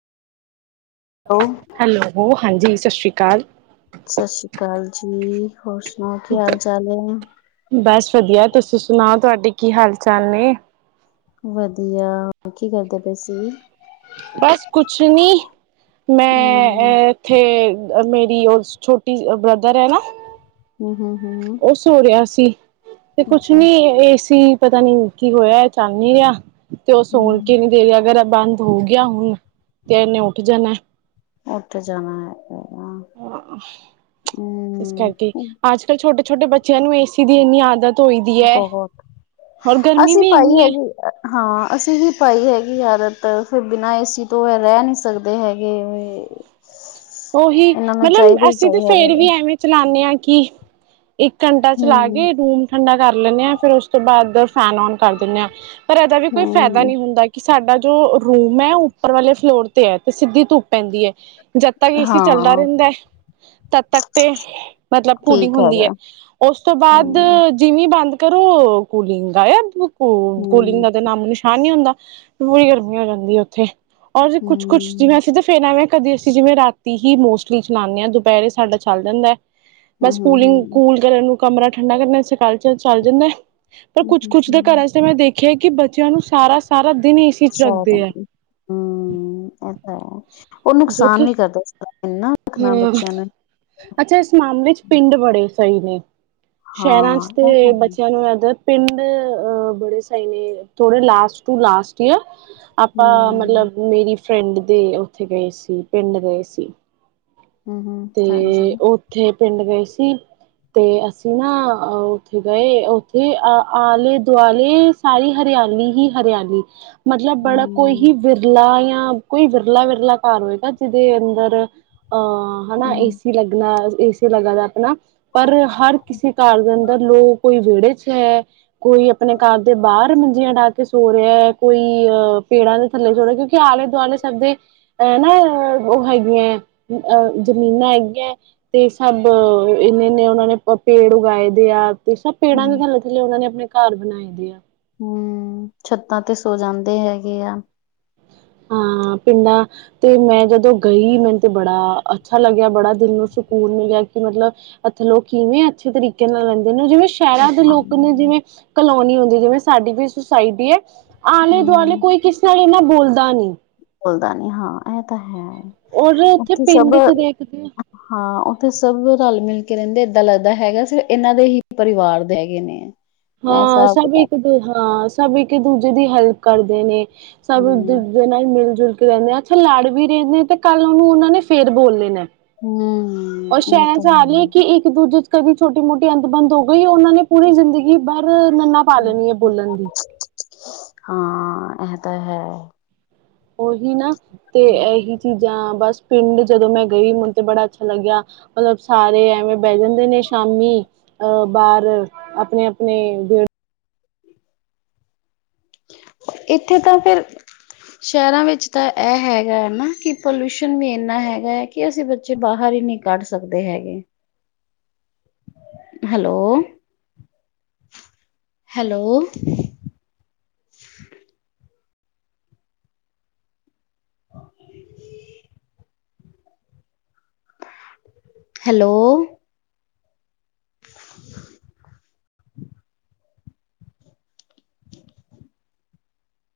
Hello? Hello, ਹਾਂਜੀ ਸਤਿ ਸ਼੍ਰੀ ਅਕਾਲ। ਸਤਿ ਸ੍ਰੀ ਅਕਾਲ ਜੀ, ਹੋਰ ਸੁਣਾਓ ਕੀ ਹਾਲ ਚਾਲ ਏ? ਬਸ ਵਧੀਆ ਤੁਸੀਂ ਸੁਣਾਓ ਤੁਹਾਡੇ ਕੀ ਹਾਲ ਚਾਲ ਨੇ ਵਧੀਆ ਕੀ ਕਰਦੇ ਪਏ ਸੀ ਬਸ ਕੁਛ ਨੀ ਮੈਂ ਹਮ ਅ ਇੱਥੇ ਮੇਰੀ ਛੋਟੀ ਬ੍ਰਦਰ ਹੈ ਨਾ ਹਮ ਹਮ ਹਮ ਉਹ ਸੋ ਰਿਹਾ ਸੀ ਤੇ ਕੁਛ ਅੱਛਾ ਨੀ ਇਹ ਸੀ ਪਤਾ ਨੀ ਕੀ ਹੋਇਆ ਚੱਲ ਨੀ ਰਿਹਾ ਤੇ ਉਹ ਸਣ ਕੇ ਹਮ ਨੀ ਦੇ ਰਿਹਾ ਅਗਰ ਬੰਦ ਹੋ ਗਿਆ ਹੁਣ ਤੇ ਇਹਨੇ ਉੱਠ ਜਾਣਾ ਉੱਡ ਜਾਣਾ ਹੈਗਾ ਇਸ ਹਮ ਕਰਕੇ ਅੱਜ ਕੱਲ ਛੋਟੇ ਛੋਟੇ ਬੱਚਿਆਂ ਨੂੰ ਏਸੀ ਦੀ ਇੰਨੀ ਆਦਤ ਹੋਈ ਦੀ ਹੈ ਬਹੁਤ ਹੋਰ ਗਰਮੀ ਅਸੀਂ ਵੀ ਪਾਈ ਇੰਨੀ ਹੈ ਹੈਗੀ ਹਾਂ ਅਸੀਂ ਹੀ ਪਾਈ ਹੈਗੀ ਆਦਤ ਫਿਰ ਬਿਨਾਂ ਏਸੀ ਤੋਂ ਰਹਿ ਨਹੀਂ ਸਕਦੇ ਹੈਗੇ ਉਹੀ ਇਹਨਾਂ ਨੂੰ ਚਾਹੀਦਾ ਮਤਲਬ ਹੀ ਅਸੀਂ ਤੇ ਚਾਹੀਦਾ ਫੇਰ ਹੈਗਾ ਵੀ ਐਵੇਂ ਚਲਾਉਦੇ ਆ ਕਿ ਇੱਕ ਘੰਟਾ ਚਲਾ ਗ ਹਮ ਰੂਮ ਠੰਡਾ ਕਰ ਲੈਂਣੇ ਹਾਂ, ਫਿਰ ਉਸ ਤੋਂ ਬਾਅਦ ਫੈਨ ਔਨ, ਕਰ ਦਿੰਨੇ ਆ ਪਰ ਇਹਦਾ ਵੀ, ਕੋਈ ਫਾਇਦਾ ਹਮ ਨਹੀਂ ਹੁੰਦਾ, ਕਿ ਸਾਡਾ ਜੋ ਰੂਮ ਮੈ ਉੱਪਰ ਵਾਲੇ ਫਲੋਰ ਤੇ ਹਾ ਤੇ ਸਿੱਧੀ ਧੁੱਪ ਪੈਂਦੀ ਹੈ ਤਾਇਓ ਏ ਸੀ ਚੱਲਦਾ ਹਾਂ ਰਹਿੰਦਾ ਤਦ ਤੱਕ ਤੇ ਮਤਲਬ ਪੂਨੀ ਠੀਕ ਹੁੰਦੀ ਏ ਹੈ ਹੈਗਾ ਉਸ ਤੋਂ ਬਾਅਦ ਹਮ ਜਿਵੇਂ ਬੰਦ ਕਰੋ ਕੂਲਿੰਗ ਗ਼ਾਇਬ ਹਮ ਕੂਲਿੰਗ ਦਾ ਤਾਂ ਨਾਮ ਐ ਨਈ ਹੁੰਦਾ ਪੂਰੀ ਗਰਮੀ ਹੋ ਜਾਂਦੀ ਹੈ ਉੱਥੇ ਕੁਛ ਕੁਛ ਜਿਵੇਂ ਅਸੀਂ ਤਾਂ ਫਿਰ ਆ ਐਵੇਂ ਕਰਦੇ ਸੀ ਜਿਵੇਂ ਰਾਤੀ ਹੀ ਮੋਸਟਲੀ ਚਲਾਉਂਦੇ ਹਾਂ ਦੁਪਹਿਰੇ ਸਾਡਾ ਚੱਲ ਜਾਂਦਾ ਹੈ ਬਸ ਕੂਲਿੰਗ ਕੂਲ ਕਰਨ ਨੂੰ ਕਮਰਾ ਠੰਡਾ ਕਰਨਾ ਸੀ ਕੱਲ ਚੱਲ ਚੱਲ ਜਾਂਦਾ ਪਰ ਕੁਛ ਕੁਛ ਦੇ ਘਰਾਂ ਚ ਮੈਂ ਦੇਖਿਆ ਕਿ ਬੱਚਿਆਂ ਨੂੰ ਸਾਰਾ ਸਾਰਾ ਦਿਨ ਏ ਸੀ ਸਾਧਨ ਹੂ ਉਹ ਨੁਕਸਾਨ ਵੀ ਕਰਦਾਾ ਇਸ ਤਰ੍ਹਾਂ ਹਨਾ। ਹੂ ਅੱਛਾ ਇਸ ਮਾਮਲੇ ਚ ਪਿੰਡ ਬੜੇ ਸਹੀ ਨੇ ਸ਼ਹਿਰਾਂ ਹਾਂ ਚ ਉਹ ਤਾਂ ਤੇ ਹੈ ਬੱਚਿਆਂ ਨੂੰ ਆਦਤ ਪਿੰਡ ਬੜੇ ਸਹੀ ਨੇ ਥੋੜੇ ਲਾਸਟ ਟੂ ਲਾਸਟ ਈਅਰ ਆਪਾਂ ਹੂੰ ਮਤਲਬ ਮੇਰੀ ਫਰੈਂਡ ਦੇ ਉੱਥੇ ਗਏ ਸੀ ਪਿੰਡ ਗਏ ਸੀ। ਹੂ ਹੂ ਹਾਂਜੀ ਤੇ ਉੱਥੇ ਪਿੰਡ ਗਏ ਸੀ। ਤੇ ਅਸੀਂ ਨਾ ਉੱਥੇ ਗਏ ਉੱਥੇ ਅ ਆਲੇ ਦੁਆਲੇ ਸਾਰੀ ਹਰਿਆਲੀ ਹੀ ਹਰਿਆਲੀ ਮਤਲਬ ਬੜਾ ਕੋਈ ਹੂੰ ਹੀਕਿ ਵਿਰਲਾ ਜਾਂ ਕੋਈ ਵਿਰਲਾ ਵਿਰਲਾ ਘਰ ਹੋਏਗਾ ਜਿਹਦੇ ਅੰਦਰ ਅਹ ਹਨਾ ਏ ਹੂੰ ਸੀ ਲੱਗਣਾ ਏ ਸੀ ਲੱਗਾਣਾ ਆਪਣਾ ਪਰ ਹਰ ਕਿਸੇ ਘਰ ਦੇ ਅੰਦਰ ਲੋਕ ਕੋਈ ਵਿਹੜੇ ਚ ਤੇ ਕੋਈ ਆਪਣੇ ਘਰ ਦੇ ਬਾਹਰ ਮੰਜੀਆਂ ਡਾਹ ਕੇ ਸੋ ਰਿਹਾ ਹੈ। ਕੋਈ ਅਹ ਪੇੜਾਂ ਦੇ ਥੱਲੇ ਜੋੜੇ ਆਲੇ ਦੁਆਲੇ ਸਭ ਦੇਹ ਨਾ ਉਹ ਹੈਗੀ ਹੈ ਅ ਜ਼ਮੀਨਾਂ ਹੈਗੀਆਂ ਤੇ ਸਭ ਇੰਨੇ ਇੰਨੇ ਉਹਨਾਂ ਨੇ ਪੇੜ ਉਗਾਏ ਦੇ ਆ ਤੇ ਸਭ ਪੇੜਾਂ ਵੀ ਹੂੰ, ਥੱਲੇ ਥੱਲੇ ਉਹਨਾਂ ਨੇ ਆਪਣੇ ਘਰ ਬਣਾਏ ਦੇ ਆ ਹਮ ਛੱਤਾਂ ਤੇ ਸੋ ਜਾਂਦੇ ਹੈਗੇ ਆ ਹਾਂ ਪਦਾ ਤੇ ਮੈਂ ਜਦੋਂ ਗਈ ਮੈਨੂੰ ਤੇ ਬੜਾ ਅੱਛਾ ਲੱਗਿਆ ਬੜਾ ਦਿਲ ਨੂੰ ਸਕੂਨ ਮਿਲਿਆ ਕਿ ਮਤਲਬ ਅੱਥ ਲੋਕ ਕਿਵੇਂ ਅੱਛੇ ਤਰੀਕੇ ਨਾਲ ਰਹਿੰਦੇ ਨੇ ਜਿਵੇਂ ਸ਼ਹਿਰਾਂ ਦੇ ਹਾਂ ਲੋਕ ਨੇ ਜਿਵੇਂ ਕਲੋਨੀ ਹੁੰਦੀ ਜਿਵੇਂ ਸਾਡੀ ਵੀ ਸੁਸਾਇਟੀ ਹੈ। ਆਲੇ ਦੁਆਲੇ ਹੂੰ ਕੋਈ ਕਿਸੇ ਨਾਲ ਇੰਨਾ ਬੋਲਦਾ ਨਹੀਂ। ਬੋਲਦਾ ਨੀ ਹਾਂ ਇਹ ਤਾਂ ਹੈ। ਔਰ ਉੱਥੇ ਪਿੰਡ ਚ ਦੇਖਦੇ ਹਾਂ ਉੱਥੇ ਸਭ ਰਲ ਮਿਲ ਕੇ ਰਹਿੰਦੇ ਏਦਾਂ ਲੱਗਦਾ ਹੈਗਾ ਸ ਇਹਨਾਂ ਦੇ ਹੀ ਪਰਿਵਾਰ ਦੇ ਹੈਗੇ ਨੇ ਇਹ ਹਾਂ ਹਿਸਾਬ ਸਭ ਕਿਤਾਬ ਇੱਕ ਦੂ ਹਾਂ ਸਭ ਇੱਕ ਦੂਜੇ ਦੀ ਹੈਲਪਕਰਦੇ ਨੇ ਸਭ ਨੂੰ ਹੂੰ ਦੂਜੇ ਨਾਲ ਹੀ ਮਿਲ ਜੁਲ ਕੇ ਲੜਨਾ ਤੇ ਲੜ ਵੀ ਰਹਦੇ ਤੇ ਕੱਲ ਉਹਨੂੰ ਉਹਨਾਂ ਨੇ ਫੇਰ ਬੋਲ ਲੈਣਾ ਹੂੰ ਉ ਉਹ ਸਹਿਣ ਤਾਂ ਸਾਹ ਹੈ ਕਿ ਇੱਕ ਦੂਜੇ ਚ ਕਦੀ ਛੋਟੀ ਮੋਟੀ ਅੰਤ ਬੰਦ ਹੋ ਗਈ ਉਹਨਾਂ ਨੇ ਪੂਰੀ ਜ਼ਿੰਦਗੀ ਬਰ ਨੰਨਾ ਪਾ ਲੈਣੀ ਹੈ ਬੋਲਣ ਦੀ ਹਾਂ ਇਹ ਤਾਂ ਹੈ ਉਹੀ ਨਾ ਤੇ ਇਹੀ ਚੀਜ਼ਾਂ ਬਸ ਪਿੰਡ ਜਦੋਂ ਮੈਂ ਗਈ ਮੈਨੂੰ ਤੇ ਬੜਾ ਅੱਛਾ ਲੱਗਿਆ ਮਤਲਬ ਸਾਰੇ ਐਵੇਂ ਬਹਿ ਜਾਂਦੇ ਨੇ ਸ਼ਾਮੀ ਅਹ ਬਾਹਰ ਆਪਣੇ ਆਪਣੇ ਇੱਥੇ ਤਾਂ ਫਿਰ ਸ਼ਹਿਰਾਂਵਿੱਚ ਤਾਂ ਇਹ ਹੈਗਾ ਨਾ ਕਿ ਪੋਲਊਸ਼ਨ ਵੀ ਇੰਨਾ ਹੈਗਾ ਏ ਕਿ ਅਸੀਂ ਬੱਚੇ ਬਾਹਰ ਹੀ ਨਹੀਂ ਕੱਢ ਸਕਦੇ ਹੈਗੇ? Hello hello? ਹੈਲੋ, [inaudible]